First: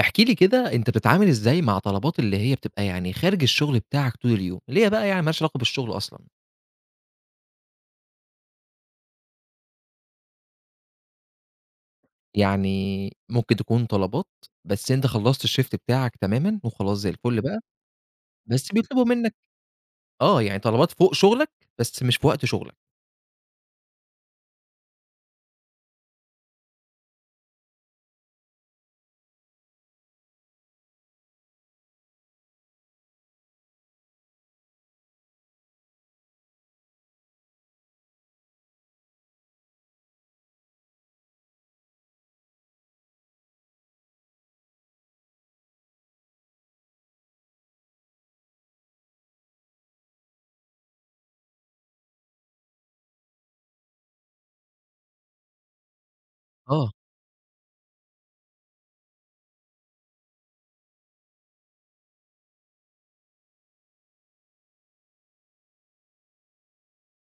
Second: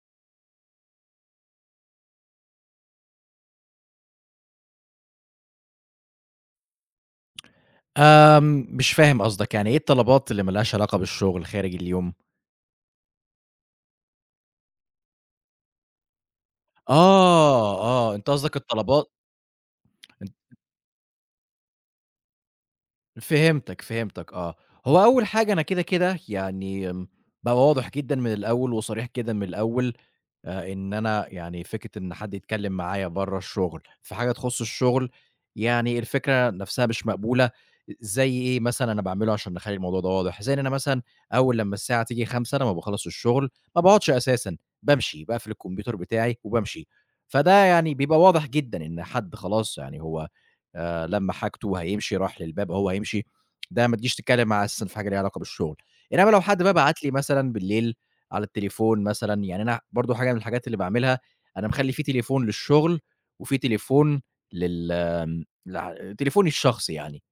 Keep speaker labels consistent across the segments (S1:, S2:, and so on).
S1: احكِ لي كده أنت بتتعامل إزاي مع طلبات اللي هي بتبقى خارج الشغل بتاعك طول اليوم، اللي هي بقى يعني ما لهاش علاقة بالشغل أصلًا،
S2: مش فاهم قصدك، يعني إيه الطلبات اللي ما لهاش علاقة بالشغل خارج اليوم؟
S1: يعني ممكن تكون طلبات بس أنت خلّصت الShift بتاعك تمامًا وخلاص زي الفل بقى،
S2: آه، أنت قصدك
S1: بس بيطلبوا
S2: الطلبات
S1: منك
S2: أن
S1: آه، يعني طلبات فوق شغلك بس مش في وقت شغلك،
S2: فهمتك، فهمتك آه، هو أول حاجة أنا كده، يعني بقى واضح جدًا من الأول وصريح جدًا من الأول إن أنا يعني فكرة إن حد يتكلّم معايا برّه الشغل في حاجة تخُص الشغل، يعني الفكرة نَفْسها مش مقبولة، زي إيه مثلًا أنا باعمله عشان نخلّي الموضوع ده واضح، زي إن أنا مثلًا أول لمّا الساعة تيجي 17:00 لمّا باخلّص الشغل ما باقعدش أساسًا، بامشي، باقفل الكمبيوتر بتاعي وبامشي، فده يعني بيبقى واضح جدًا إن حد خلاص يعني هو لمّى حاجته هيمشي راح للباب أهو هيمشي، ده ما تجيش تتكلّم معاه أساسًا في حاجة ليها علاقة بالشغل، إنّما لو حد بقى
S1: آه،
S2: بعت لي مثلًا بالليل على التليفون مثلًا، يعني أنا برضه حاجة من الحاجات اللي باعملها، أنا مخلّي في تليفون للشغل، وفي تليفون لل آمم، لع تليفوني الشخصي يعني،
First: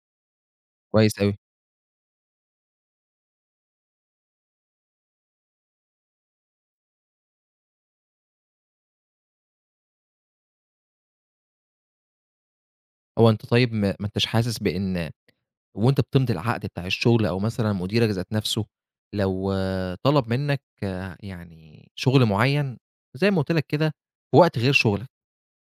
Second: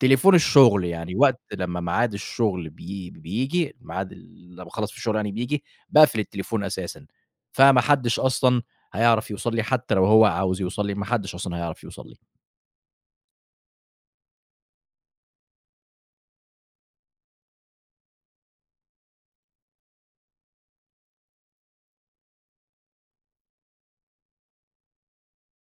S2: تليفون الشغل يعني
S1: كويس أوي.
S2: وقت لمّا ميعاد الشغل بييجي، ميعاد ال لمّا باخلّص في الشغل يعني بييجي، باقفل التليفون أساسًا، فما حدش أصلًا هيعرف يوصل لي حتى لو هو عاوز يوصل لي، ما حدش أصلًا هيعرف يوصل لي.
S1: هو أنت طيب ما أنتش حاسس بإن وأنت بتمضي العقد بتاع الشغل أو مثلًا مديرك ذات نفسه لو آه، طلب منك آه، يعني شغل معيّن زي ما قُلت لك كده في وقت غير شغلك،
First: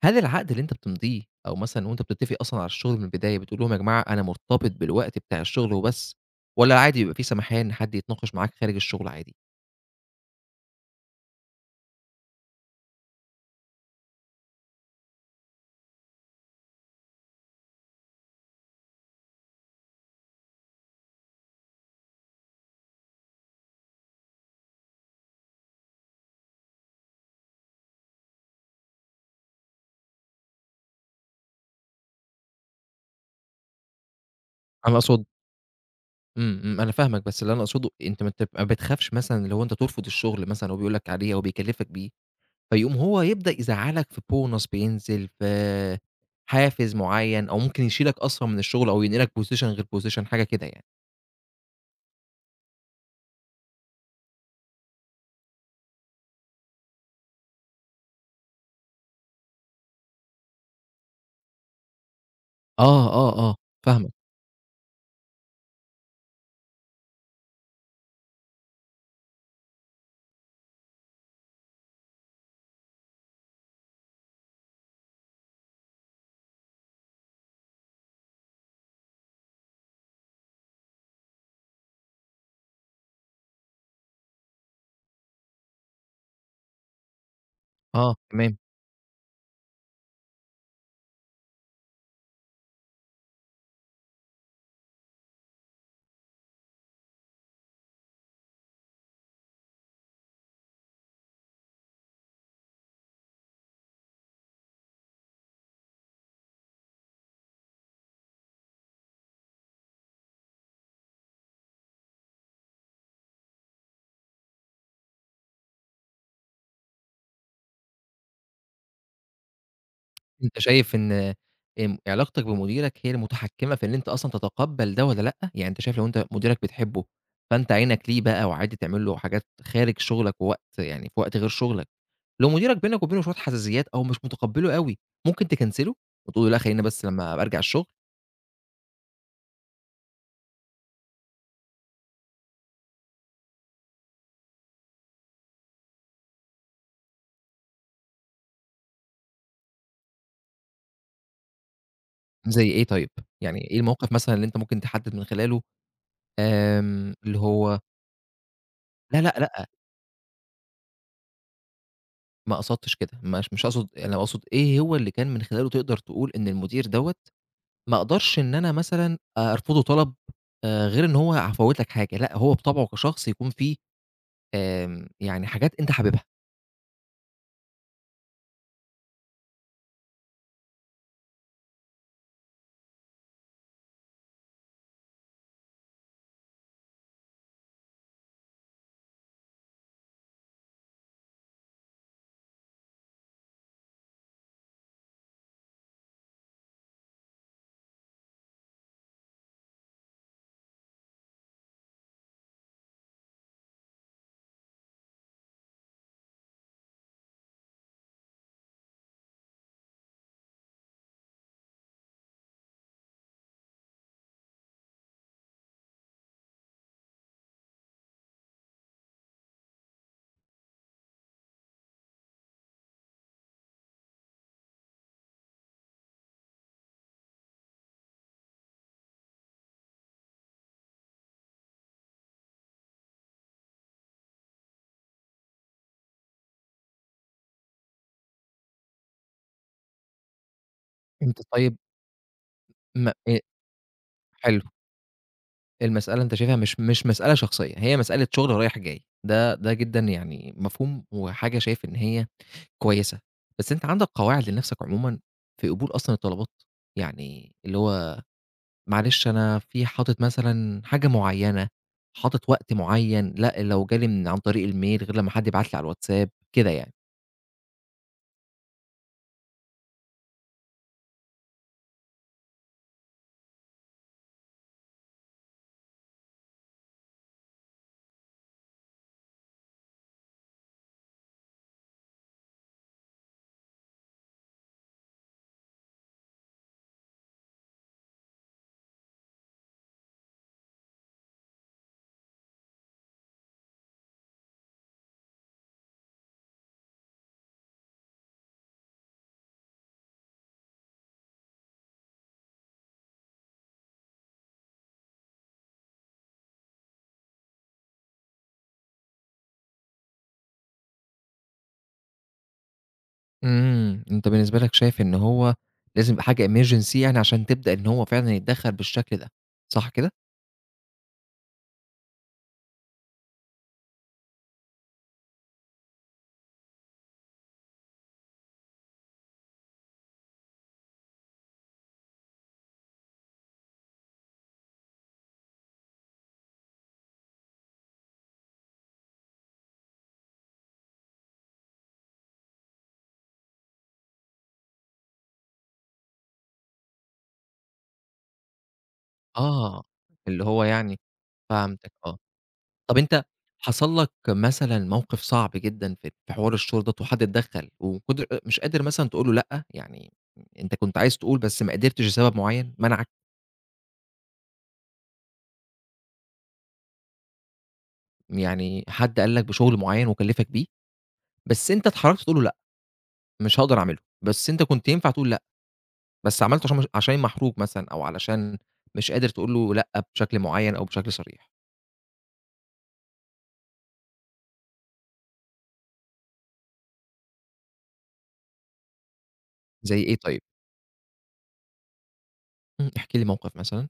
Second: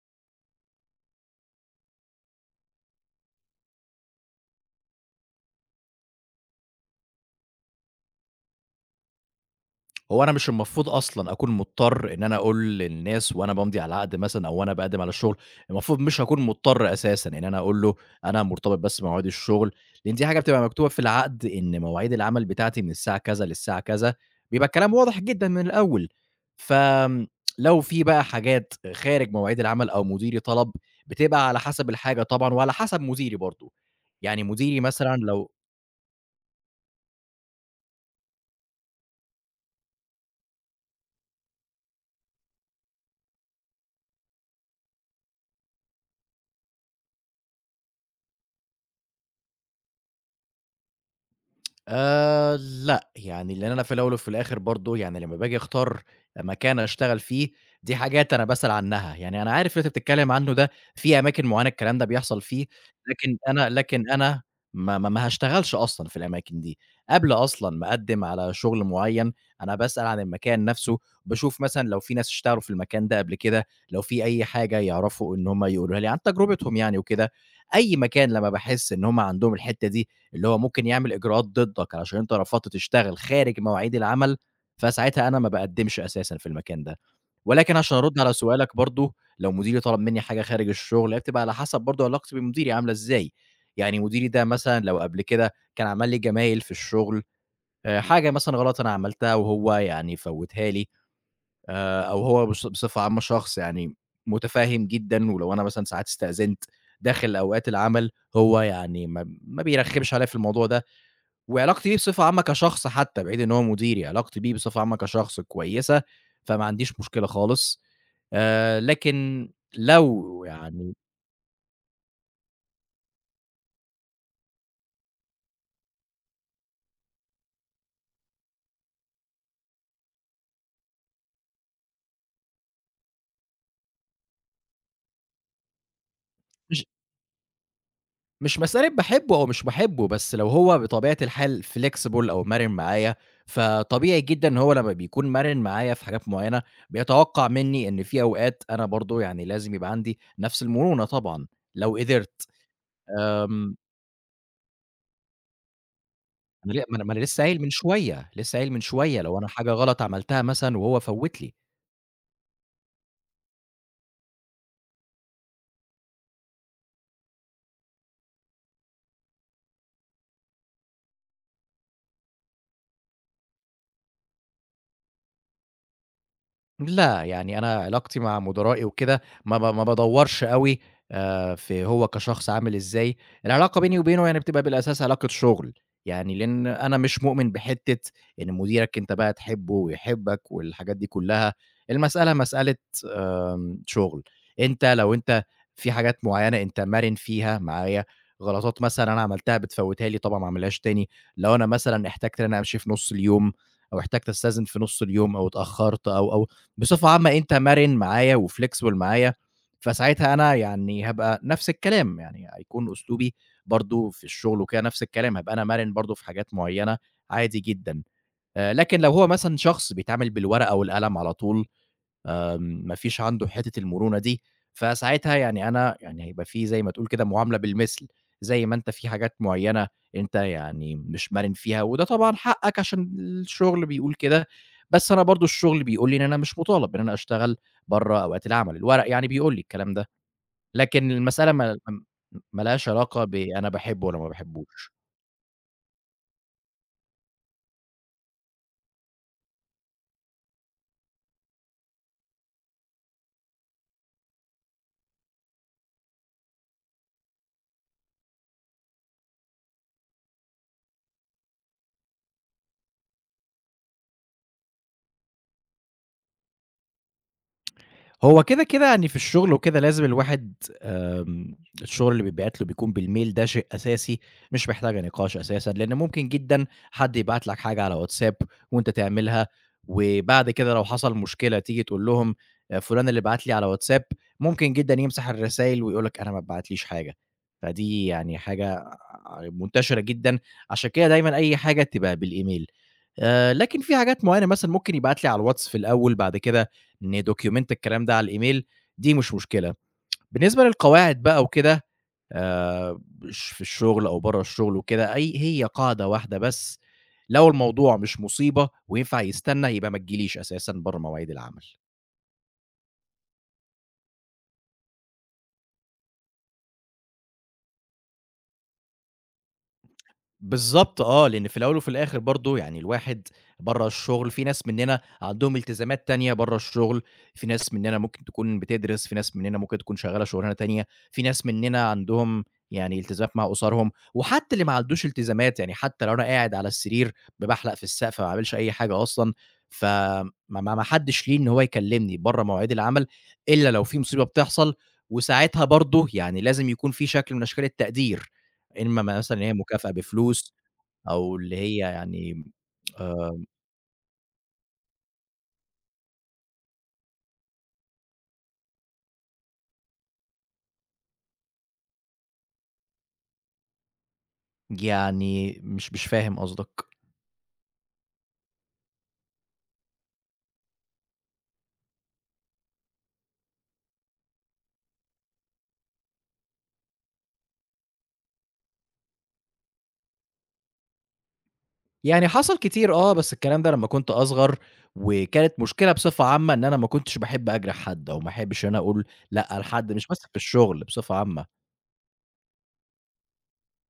S1: هل العقد اللي أنت بتمضيه أو مثلًا وأنت بتتفق أصلًا على الشغل من البداية بتقول لهم يا جماعة أنا مرتبط بالوقت بتاع الشغل وبس، والّا عادي بيبقى في سماحية إن حد يتناقش معاك خارج الشغل عادي؟
S2: هو أنا مش المفروض أصلًا أكون مضطر إن أنا أقول للناس وأنا بامضي على العقد مثلًا أو وأنا باقدّم على الشغل، المفروض مش هاكون مضطر أساسًا إن أنا أقول له أنا مرتبط بس بمواعيد الشغل، لإن دي حاجة بتبقى مكتوبة في العقد إن مواعيد العمل بتاعتي من الساعة كذا للساعة كذا، بيبقى الكلام واضح جدًا من الأول. فآمم لو في بقى حاجات خارج مواعيد العمل أو مديري طلب، بتبقى على حسب الحاجة طبعًا وعلى حسب مديري برضه. يعني مديري
S1: أنا
S2: مثلًا
S1: أقصد
S2: لو
S1: إمم، إمم، أنا فاهمك، بس اللي أنا أقصده أنت ما بتخافش مثلًا اللي هو أنت ترفض الشغل مثلًا هو بيقول لك عليه أو بيكلفك بيه، فيقوم هو يبدأ يزعّلك في bonus بينزل، في حافز معين، أو ممكن يشيلك أصلًا من الشغل أو ينقلك position غير position حاجة كده يعني.
S2: لأ، يعني لإن أنا في الأول وفي الآخر برضه يعني لمّا باجي أختار مكان أشتغل فيه، دي حاجات أنا باسأل عنها، يعني أنا عارف اللي أنت بتتكلم عنه ده في أماكن معيّنة الكلام ده بيحصل فيه، لكن
S1: آه،
S2: أنا لكن
S1: فاهمك،
S2: أنا ما هاشتغلش أصلًا في الأماكن دي، قبل أصلًا ما أقدّم على شغل معيّن، أنا باسأل عن المكان نفسه، باشوف مثلًا لو في ناس اشتغلوا في المكان ده قبل كده، لو في أي حاجة يعرفوا إن هُم يقولوها لي عن تجربتهم يعني وكده، أي مكان لمّا باحس إن هُم عندهم الحتّة دي اللي هو ممكن يعمل إجراءات ضدّك علشان أنت رفضت تشتغل خارج مواعيد العمل، فساعتها أنا ما باقدّمش أساسًا في المكان ده. ولكن عشان
S1: آه،
S2: أرُد على
S1: تمام.
S2: سؤالك برضه، لو مديري طلب منّي حاجة خارج الشغل، هي بتبقى على حسب برضه علاقتي بمديري عاملة إزاي. يعني مديري ده مثلًا لو قبل كده كان عمل لي جمايل في الشغل، حاجة مثلًا غلط أنا عملتها وهو يعني فوّتها لي، أو هو بص بصفة عامة شخص يعني مُتفهِّم جدًا، ولو أنا مثلًا ساعات استأذنت داخل أوقات العمل، هو يعني ما بيرخّمش عليّا في الموضوع ده، وعلاقتي بيه بصفة عامة كشخص حتى، بعيد إن هو مديري، علاقتي بيه بصفة عامة كشخص كويسة، فما عنديش مشكلة خالص. لكن لو
S1: أنت
S2: يعني
S1: شايف إن علاقتك بمديرك هي المتحكمة في إن أنت أصلًا تتقبّل ده والّا لأ؟ يعني أنت شايف لو أنت مديرك بتحبه، فأنت عينك ليه بقى وعادي تعمل له حاجات خارج شغلك ووقت يعني في وقت غير شغلك، لو مديرك بينك وبينه شوية حساسيات أو مش متقبّله أوي، ممكن تكنسله وتقول له لأ خلّينا
S2: مش
S1: بس لمّا أبقى أرجع الشغل؟
S2: مش مسألة باحبه أو مش باحبه، بس لو هو بطبيعة الحال flexible أو مرن معايا، فطبيعي جدًا إن هو لمّا بيكون مرن معايا في حاجات معينة، بيتوقع مني إن في أوقات أنا برضه يعني لازم يبقى عندي نفس المرونة طبعًا لو قدرت.
S1: زي إيه طيب؟ يعني
S2: آمم،
S1: إيه الموقف مثلًا اللي أنت ممكن تحدد من خلاله
S2: ما أنا ل ما أنا ما أنا
S1: اللي
S2: لسه قايل من
S1: هو
S2: شوية، لسه قايل من
S1: لا،
S2: شوية لو
S1: لأ،
S2: أنا
S1: لأ،
S2: حاجة غلط عملتها مثلًا وهو فوّت لي.
S1: ما قصدتش كده، مش أقصد يعني أنا أقصد إيه هو اللي كان من خلاله تقدر تقول إن المدير دوّة ما أقدرش إن أنا مثلًا أرفضه طلب غير إن هو هافوّت لك حاجة، لأ هو بطبعه كشخص يكون فيه يعني حاجات أنت حاببها،
S2: لأ، يعني أنا علاقتي مع مُدرائي وكده ما بادوّرش أوي في هو كشخص عامل إزاي، العلاقة بيني وبينه يعني بتبقى بالأساس علاقة شُغل، يعني لإن أنا مش مؤمن بحتّة إن مديرك أنت بقى تحبّه ويحبّك والحاجات دي كُلّها، المسألة مسألة شغل، أنت لو في حاجات معيّنة أنت مرِن فيها معايا، غلطات مثلًا أنا عملتها بتفوّتها لي طبعًا ما أعملهاش تاني، لو أنا مثلًا احتجت إن أنا أمشي في نُص اليوم أو احتجت أستأذن في نُص اليوم أو اتأخرت أو، بصفة عامة أنت مرِن معايا وflexible معايا، فساعتها أنا يعني هابقى نفْس الكلام، يعني هيكون أسلوبي برضه في الشغل وكده نفْس الكلام، هابقى أنا مرِن برضه في حاجات معيّنة عادي جدًا، لكن لو هو مثلًا شخص بيتعامل بالورقة والقلم على طول ما فيش عنده حتّة المرونة دي، فساعتها يعني أنا يعني هيبقى في زي ما تقول كده معاملة بالمثل، زي ما أنت في حاجات معيّنة أنت يعني مش مرن فيها، وده طبعًا حقك عشان الشغل بيقول كده، بس أنا برضه الشغل بيقول لي إن أنا مش مطالب إن أنا أشتغل برّه أوقات العمل، الورق يعني بيقول لي الكلام ده، لكن
S1: أنت
S2: المسألة
S1: طيب
S2: ما لهاش
S1: م
S2: علاقة ب أنا باحبه والّا ما
S1: حلو،
S2: باحبوش.
S1: المسألة أنت شايفها مش مسألة شخصية، هي مسألة شغل رايح جاي، ده جدًا يعني مفهوم وحاجة شايف إن هي كويسة، بس أنت عندك قواعد لنفسك عمومًا في قبول أصلًا الطلبات؟ يعني اللي هو معلش أنا في حاطط مثلًا حاجة معيّنة، حاطط وقت معيّن، لأ لو جالي من عن طريق الmail غير لمّا حد يبعت لي على الWhatsApp كده يعني.
S2: هو كده، كده يعني في الشغل وكده لازم الواحد آمم، الشغل اللي بيتبعت له بيكون بالmail ده شيء أساسي، مش محتاجة نقاش أساسًا، لإن ممكن جدًا حد يبعت لك حاجة على واتساب وأنت تعملها، وبعد كده لو حصل مشكلة تيجي تقول لهم فلان اللي بعت لي على واتساب، ممكن جدًا يمسح الرسايل ويقول لك أنا ما اتبعتليش حاجة، فدي يعني حاجة آه، منتشرة جدًا، عشان كده دايمًا أي حاجة تبقى بالإيميل. لكن في حاجات معينة مثلًا ممكن يبعت لي على الواتس في الأول، بعد كده نdocument الكلام ده على الإيميل، دي مش مشكلة. بالنسبة للقواعد بقى وكده آآ، ش في الشغل أو برّه الشغل وكده، أي هي قاعدة واحدة بس، لو الموضوع مش مصيبة وينفع يستنى، يبقى ما تجيليش أساسًا برّه مواعيد العمل.
S1: إمم، أنت بالنسبة لك شايف إن هو لازم يبقى حاجة emergency يعني عشان تبدأ إن هو فعلًا يتدخّل بالشكل ده، صح كده؟
S2: بالضبط آه، لإن في الأول وفي الآخر برضه يعني الواحد برّه الشغل في ناس مننا عندهم التزامات تانية برّه الشغل، في ناس مننا ممكن تكون بتدرس، في ناس مننا ممكن تكون شغّالة شُغلانة تانية، في ناس مننا عندهم يعني التزامات مع أسرهم، وحتى اللي ما عندوش التزامات، يعني حتى لو أنا قاعد على السرير بابحلق في السقف ما باعملش أي حاجة أصلًا، فما ما ما حدش ليه إن هو يكلمني برّه مواعيد العمل، إلا لو في مصيبة بتحصل، وساعتها برضه يعني لازم يكون في شكل من أشكال التقدير، إما مثلًا إن هي
S1: آه،
S2: مكافأة
S1: اللي
S2: بفلوس
S1: هو يعني
S2: أو اللي هي
S1: فهمتك آه.
S2: يعني
S1: طَب أنت
S2: آآ
S1: حصل لك مثلًا موقف صعب جدًا في حوار الشغل دوّة وحد اتدخّل وقدر مش قادر مثلًا تقول له لأ، يعني أنت كنت عايز تقول بس ما قدرتش لسبب معيّن منعك؟
S2: يعني مش فاهم قصدك.
S1: يعني حد قال لك بشغل معيّن وكلّفك بيه، بس أنت اتحرجت تقول له لأ، مش هاقدر أعمله، بس أنت كنت ينفع تقول لأ، بس عملته عشان مش عشان محروج مثلًا أو علشان مش قادر تقول له لأ بشكل معيّن أو بشكل صريح،
S2: يعني حصل كتير آه، بس الكلام ده لمّا كنت أصغر، وكانت مشكلة بصفة عامة إن أنا ما كنتش باحب أجرح حد، أو ما احبش إن أنا أقول لأ لحد،
S1: زي
S2: مش
S1: إيه
S2: بس في
S1: طيب؟
S2: الشغل بصفة عامة.
S1: إمم، احكِ لي موقف مثلًا.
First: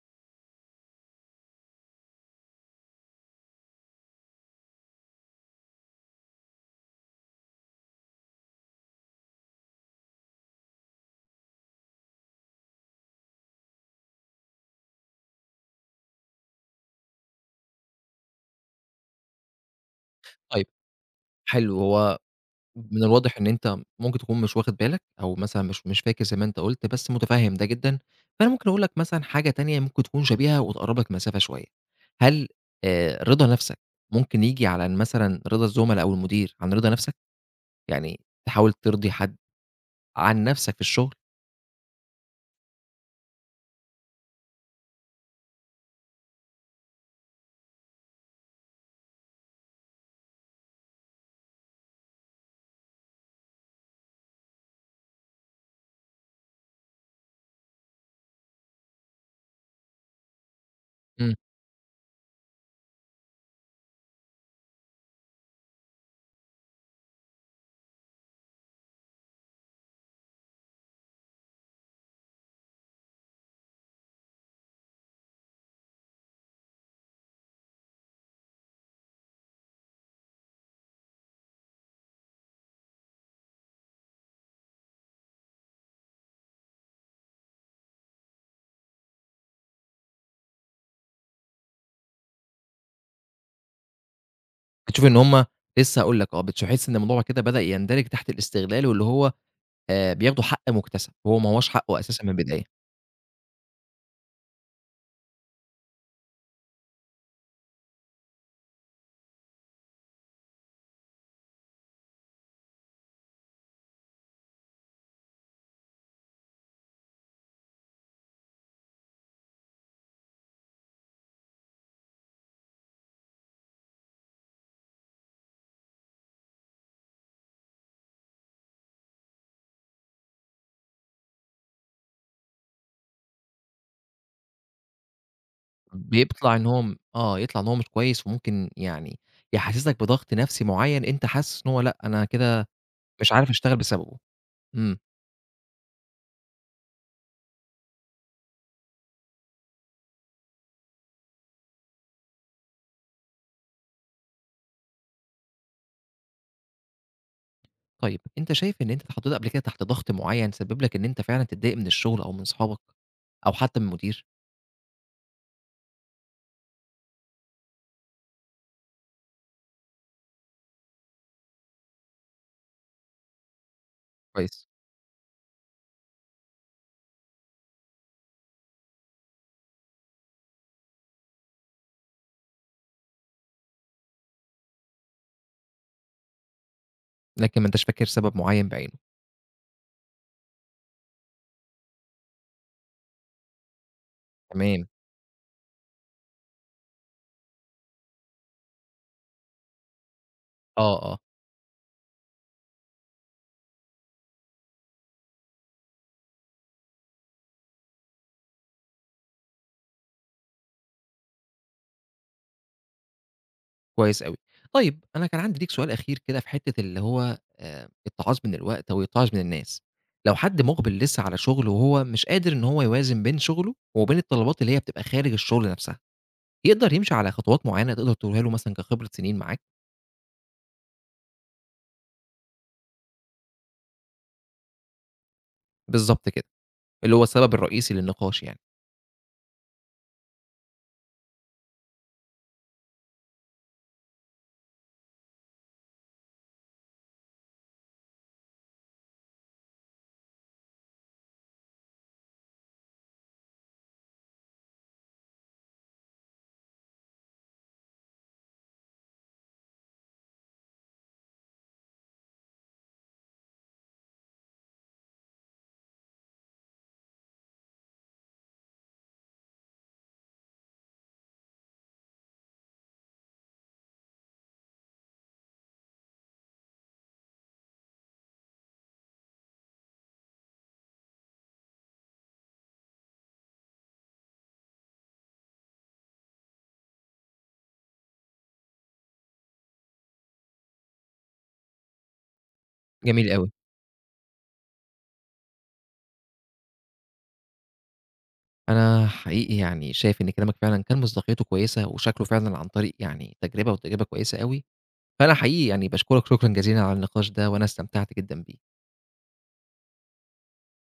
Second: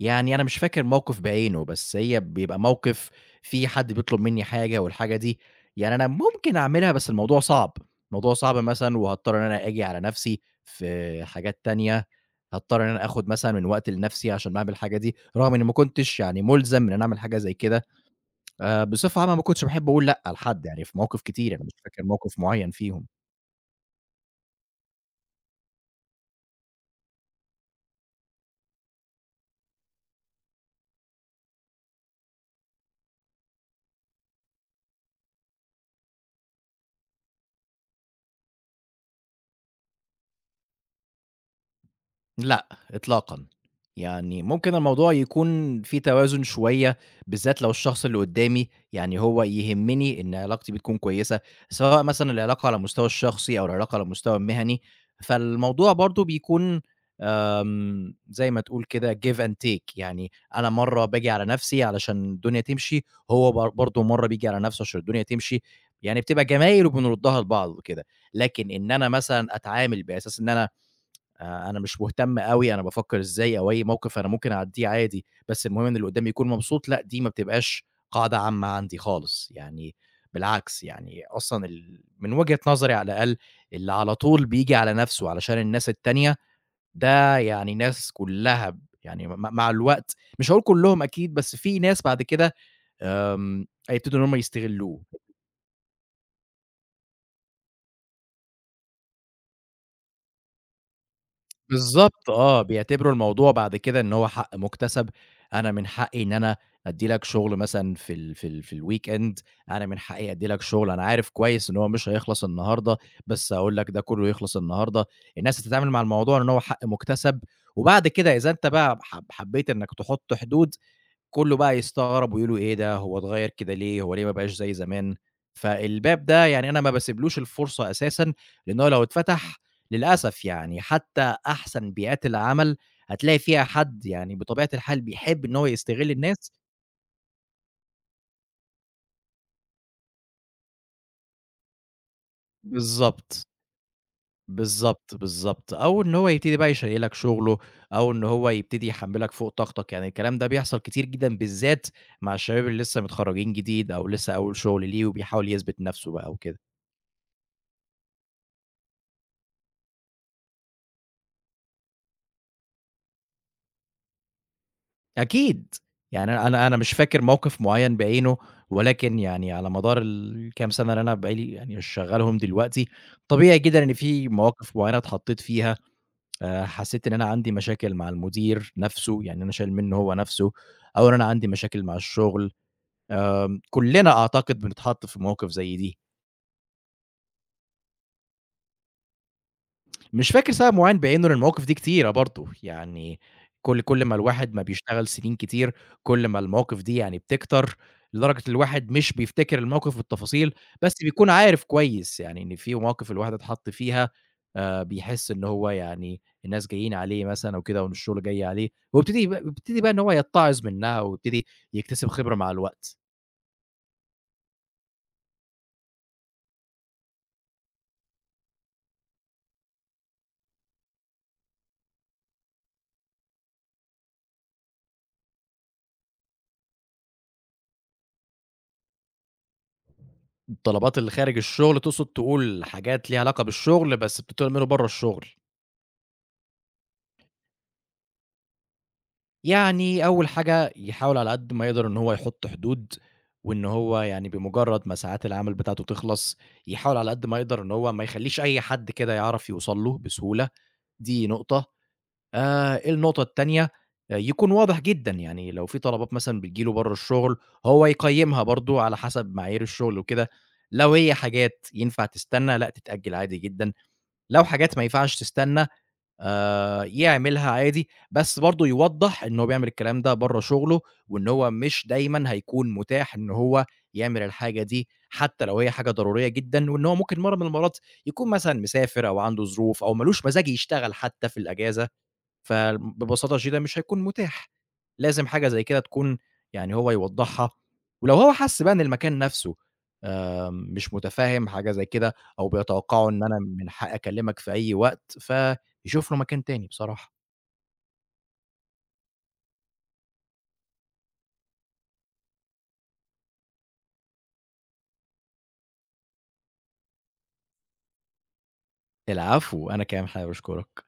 S2: يعني أنا مش فاكر موقف بعينه، بس هي بيبقى موقف في حد بيطلب منّي حاجة والحاجة دي يعني أنا ممكن أعملها بس الموضوع صعب، الموضوع صعب مثلًا وهاضطر إن أنا آجي على نَفْسي في حاجات تانية، هاضطر إن أنا آخُد مثلًا من وقت لنَفْسي عشان أعمل الحاجة دي، رغم إنّي ما كنتش يعني مُلزم إن أنا أعمل حاجة زي كده، بصفة عامة ما كنتش باحب أقول لأ
S1: طيب
S2: لحد، يعني في مواقف كتير، أنا مش
S1: حلو،
S2: فاكر
S1: هو
S2: موقف معيّن
S1: من
S2: فيهم.
S1: الواضح إن أنت ممكن تكون مش واخد بالك أو مثلًا مش فاكر زي ما أنت قُلت، بس متفهّم ده جدًا، فأنا ممكن أقول لك مثلًا حاجة تانية ممكن تكون شبيهة وتقرّب لك مسافة شوية، هل رضا نَفْسك ممكن ييجي على مثلًا رضا الزُملا أو المدير عن رضا نَفْسك؟ يعني تحاول ترضي حد عن نفسك في الشغل،
S2: لأ، إطلاقًا. يعني ممكن الموضوع يكون في توازن شوية، بالذات لو الشخص اللي قدّامي يعني هو يهمّني إن علاقتي بيه تكون كويسة، سواء مثلًا العلاقة على المستوى الشخصي أو العلاقة على المستوى المهني، فالموضوع برضه بيكون زي ما تقول كده give and take يعني أنا مرّة باجي
S1: إمم.
S2: على نَفْسي علشان الدنيا تمشي، هو بر برضه مرّة بييجي على نَفْسه عشان الدنيا تمشي، يعني بتبقى جمايل وبنردّها لبعض وكده. لكن إن أنا مثلًا أتعامل بأساس إن أنا أنا مش مهتم أوي أنا بافكّر إزاي أو أي موقف أنا ممكن أعدّيه عادي، بس المهم إن اللي قدّامي يكون مبسوط، لأ دي ما بتبقاش قاعدة عامة عندي خالص، يعني بالعكس يعني أصلًا من وجهة نظري على الأقل اللي على طول بييجي على نَفْسه علشان الناس التانية، ده يعني ناس كُلّها ب يعني م مع الوقت مش هاقول كُلّهم أكيد، بس في ناس بعد كده هيبتدوا إن هم يستغلّوه.
S1: بتشوف إن هُم لسه هاقول لك آه، بتحس إن الموضوع كده بدأ يندرج تحت الاستغلال، واللي هو بياخدوا حق مُكتسب، هو ما هوّاش حقه أساسًا من
S2: بالضبط آه،
S1: البداية،
S2: بيعتبروا الموضوع بعد كده إن هو حق مُكتسب، أنا من حقي إن أنا أدّي لك شغل مثلًا في ال في ال في الweekend أنا من حقي أدّي لك شغل، أنا عارف كويس إن هو مش هيخلص النهارده، بس هاقول لك ده كلّه يخلص النهارده، الناس هتتعامل مع الموضوع إن هو حق مُكتسب، وبعد كده إذا أنت بقى حبّيت إنك تحط حدود كُلّه بقى يستغرب ويقولوا إيه ده، هو اتغيّر كده ليه، هو ليه ما بقاش زي زمان؟ فالباب ده يعني أنا ما باسيبلوش الفرصة أساسًا، لأن هو لو اتفتح للأسف يعني حتى أحسن بيئات العمل هتلاقي فيها حد يعني بطبيعة الحال بيحب إن هو يستغل الناس
S1: بيطلع إن هو م آه، يطلع إن هو مش كويس، وممكن يعني يحسسك بضغط نفسي معيّن أنت حاسس إن هو لأ، أنا كده مش
S2: بالضبط،
S1: عارف أشتغل بسببه. إمم،
S2: بالضبط، بالضبط، أو إن هو يبتدي بقى يشيّل لك شغله أو إن هو يبتدي يحمّلك فوق طاقتك، يعني الكلام ده بيحصل كتير جدًا بالذات مع الشباب اللي لسه متخرّجين جديد أو لسه أول شغل ليه وبيحاول يثبت نَفْسه بقى وكده.
S1: طيب أنت شايف إن أنت اتحطيت قبل كده تحت ضغط معيّن سبب لك إن أنت فعلًا تتضايق من الشغل أو من صحابك، أو حتى من المدير؟
S2: أكيد. يعني أنا مش فاكر موقف معيّن بعينه، ولكن يعني على مدار الكام سَنة اللي أنا بقى لي يعني شغّالهم دلوقتي، طبيعي جدًا إن في
S1: كويس،
S2: مواقف معيّنة اتحطّيت فيها، حسّيت إن أنا عندي مشاكل مع المدير نَفْسه، يعني أنا شايل منّه هو نَفْسه، أو إن أنا عندي مشاكل مع الشُغل، آآ كُلّنا أعتقد بنتحط في مواقف زي دي.
S1: لكن ما أنتش فاكر سبب معيّن بعينه،
S2: مش فاكر سبب معيّن بعينه، لأن المواقف دي كتيرة برضه، يعني كل ما الواحد ما
S1: تمام،
S2: بيشتغل سنين كتير، كل ما المواقف دي يعني بتكتر، لدرجة الواحد مش بيفتكر الموقف بالتفاصيل، بس
S1: آه، آه.
S2: بيكون عارف كويس يعني إن في مواقف الواحد اتحط فيها بيحس إن هو يعني الناس جايين عليه مثلًا أو كده، وإن الشغل جاي عليه، ويبتدي بقى بيبتدي بقى إن هو يتعظ منها، ويبتدي يكتسب خبرة مع الوقت.
S1: كويس أوي. طيب أنا كان عندي ليك سؤال أخير كده في حتّة اللي هو التعاظ من الوقت أو التعاظ من الناس. لو حد مُقبِل لسه على شُغله وهو مش قادر إن هو يوازن بين شُغله وبين الطلبات اللي هي بتبقى خارج الشُغل نَفْسها، يقدر يمشي على خطوات معيّنة تقدر تقولها له مثلًا كخبرة سنين معاك؟
S2: الطلبات اللي خارج الشغل تقصد تقول حاجات ليها علاقة بالشغل، بس بتطلب منه برّه الشغل.
S1: بالضبط كده، اللي هو السبب الرئيسي للنقاش يعني.
S2: يعني أول حاجة يحاول على قد ما يقدر إن هو يحُط حدود، وإن هو يعني بمجرّد ما ساعات العمل بتاعته تخلص، يحاول على قد ما يقدر إن هو ما يخلّيش أي حد كده يعرف يوصل له بسهولة، دي نقطة. النقطة التانية، آه، يكون واضح جدًا، يعني لو في طلبات مثلًا بتيجي له برّه الشغل، هو يقيّمها برضه على حسب معايير الشغل وكده، لو هي حاجات ينفع تستنى، لأ تتأجّل عادي جدًا، لو حاجات ما ينفعش تستنى يعملها عادي، بس برضه يوضّح إن هو بيعمل الكلام ده برّه شغله، وإن هو مش دايمًا هيكون متاح إن هو يعمل الحاجة دي، حتى لو هي حاجة ضرورية جدًا، وإن هو ممكن مرّة من المرّات يكون مثلًا مسافر أو عنده ظروف أو ما لوش مزاج يشتغل حتى في الأجازة، فببساطة شديدة مش هيكون متاح، لازم حاجة زي كده تكون يعني هو يوضّحها، ولو هو حَس بقى إن المكان نَفْسه مش مُتفهِّم حاجة زي كده أو بيتوقّعوا إن
S1: جميل
S2: أنا
S1: أوي.
S2: من حقي أكلّمك في أي وقت، فيشوف له مكان تاني بصراحة.
S1: أنا حقيقي يعني شايف إن كلامك فعلًا كان مصداقيته كويسة وشكله فعلًا عن طريق يعني تجربة وتجربة كويسة أوي، فأنا حقيقي يعني باشكرك شكرًا جزيلًا على النقاش ده وأنا استمتعت جدًا بيه.
S2: العفو، أنا كمان حابب أشكرك.